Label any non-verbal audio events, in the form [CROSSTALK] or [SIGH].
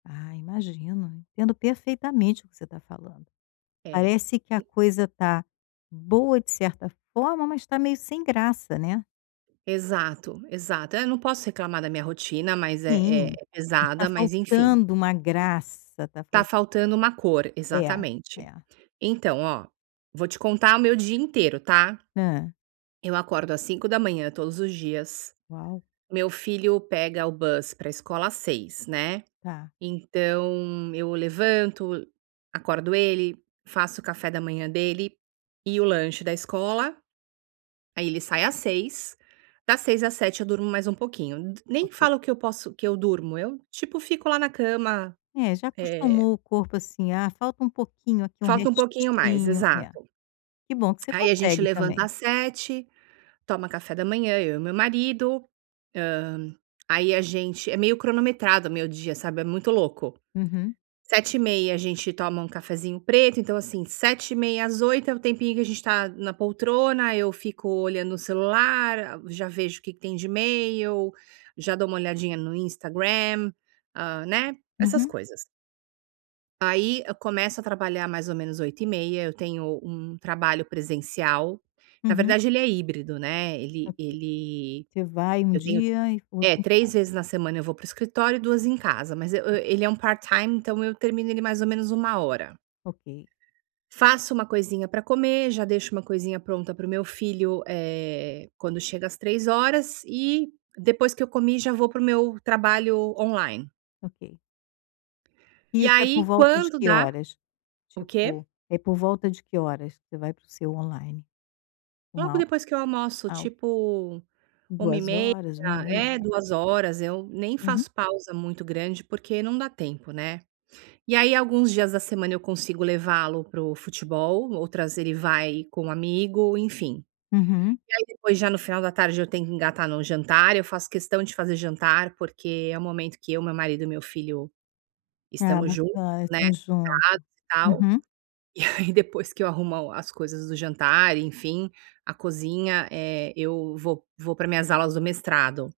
Ah, imagino. Entendo perfeitamente o que você tá falando, É, parece que a e coisa tá boa de certa forma, mas tá meio sem graça, né. Exato, exato, eh, eu não posso reclamar da minha rotina, mas é é Sim, é está pesada, mas, enfim. faltando uma graça, tá Tá fal faltando uma cor, É, exatamente. é. Então, ó, vou te contar o meu dia inteiro, tá? Hã? Eu acordo às 05:00 todos os dias, Uau. meu filho pega o bus, para escola às 06:00, né, Tá. então eu levanto, acordo ele, faço o café da manhã dele, e o lanche da escola, aí ele sai às 06:00, das 06:00 às 07:00 eu durmo mais um pouquinho, d nem Ok. falo que eu posso que eu durmo, eu, tipo, fico lá na cama, É, já eh acostumou o corpo assim, "ah, falta um pouquinho aqui, um Falta uma pouquinho mais, restinho", é, exato. que bom que você Aí a gente consegue levanta também. às 07:00, toma café da manhã eu e meu marido, hã, aí a gente é meio cronometrado o meu dia, sabe, é muito louco. Uhum. 07:30, a gente toma um cafezinho preto, então, assim, 07:30 às 08:00 é o tempinho que a gente tá na poltrona, eu fico olhando o celular, ah, já vejo o que que tem de e-mail, já dou uma olhadinha no Instagram, hã, né, essas Uhum. coisas. Aí eu começo a trabalhar mais ou menos 08:30, eu tenho um trabalho presencial. Na Uhum. verdade ele é híbrido, né, ele Ok, ele você vai um eu tenho dia e fica o outro é, em 3 casa. vezes na semana eu vou para o escritório e 2 em casa, mas eu ele é um part-time, então eu termino ele mais ou menos 13:00. Ok. Faço uma coisinha pra comer, já deixo uma coisinha pronta para o meu filho, eh, quando chega às 15:00 e, depois que eu comi, já vou para o meu trabalho on-line. Ok. E, Isso é por aí, volta de quando que dá horas? o quê? Tipo, é por volta de que horas você vai para o seu on-line? Logo Uma ho depois que eu almoço ah, ok, tipo, uma e duas meia, horas, 13:30? é, Tá. 14:00, eu nem Uhum. faço pausa muito grande, porque não dá tempo, né. E, aí, alguns dias da semana eu consigo levá-lo para o futebol, outras ele vai com um amigo, enfim. Uhum. E, aí, depois já no final da tarde eu tenho que engatar no jantar. Eu faço questão de fazer jantar, porque é o momento que eu, meu marido e meu filho Ah, estamos juntos, bacana, né, estão juntos, [UNINTELLIGIBLE] e tal. uhum. E aí depois que eu arrumo as coisas do jantar, enfim, a cozinha, eh, eu vou vou pra minhas aulas do mestrado.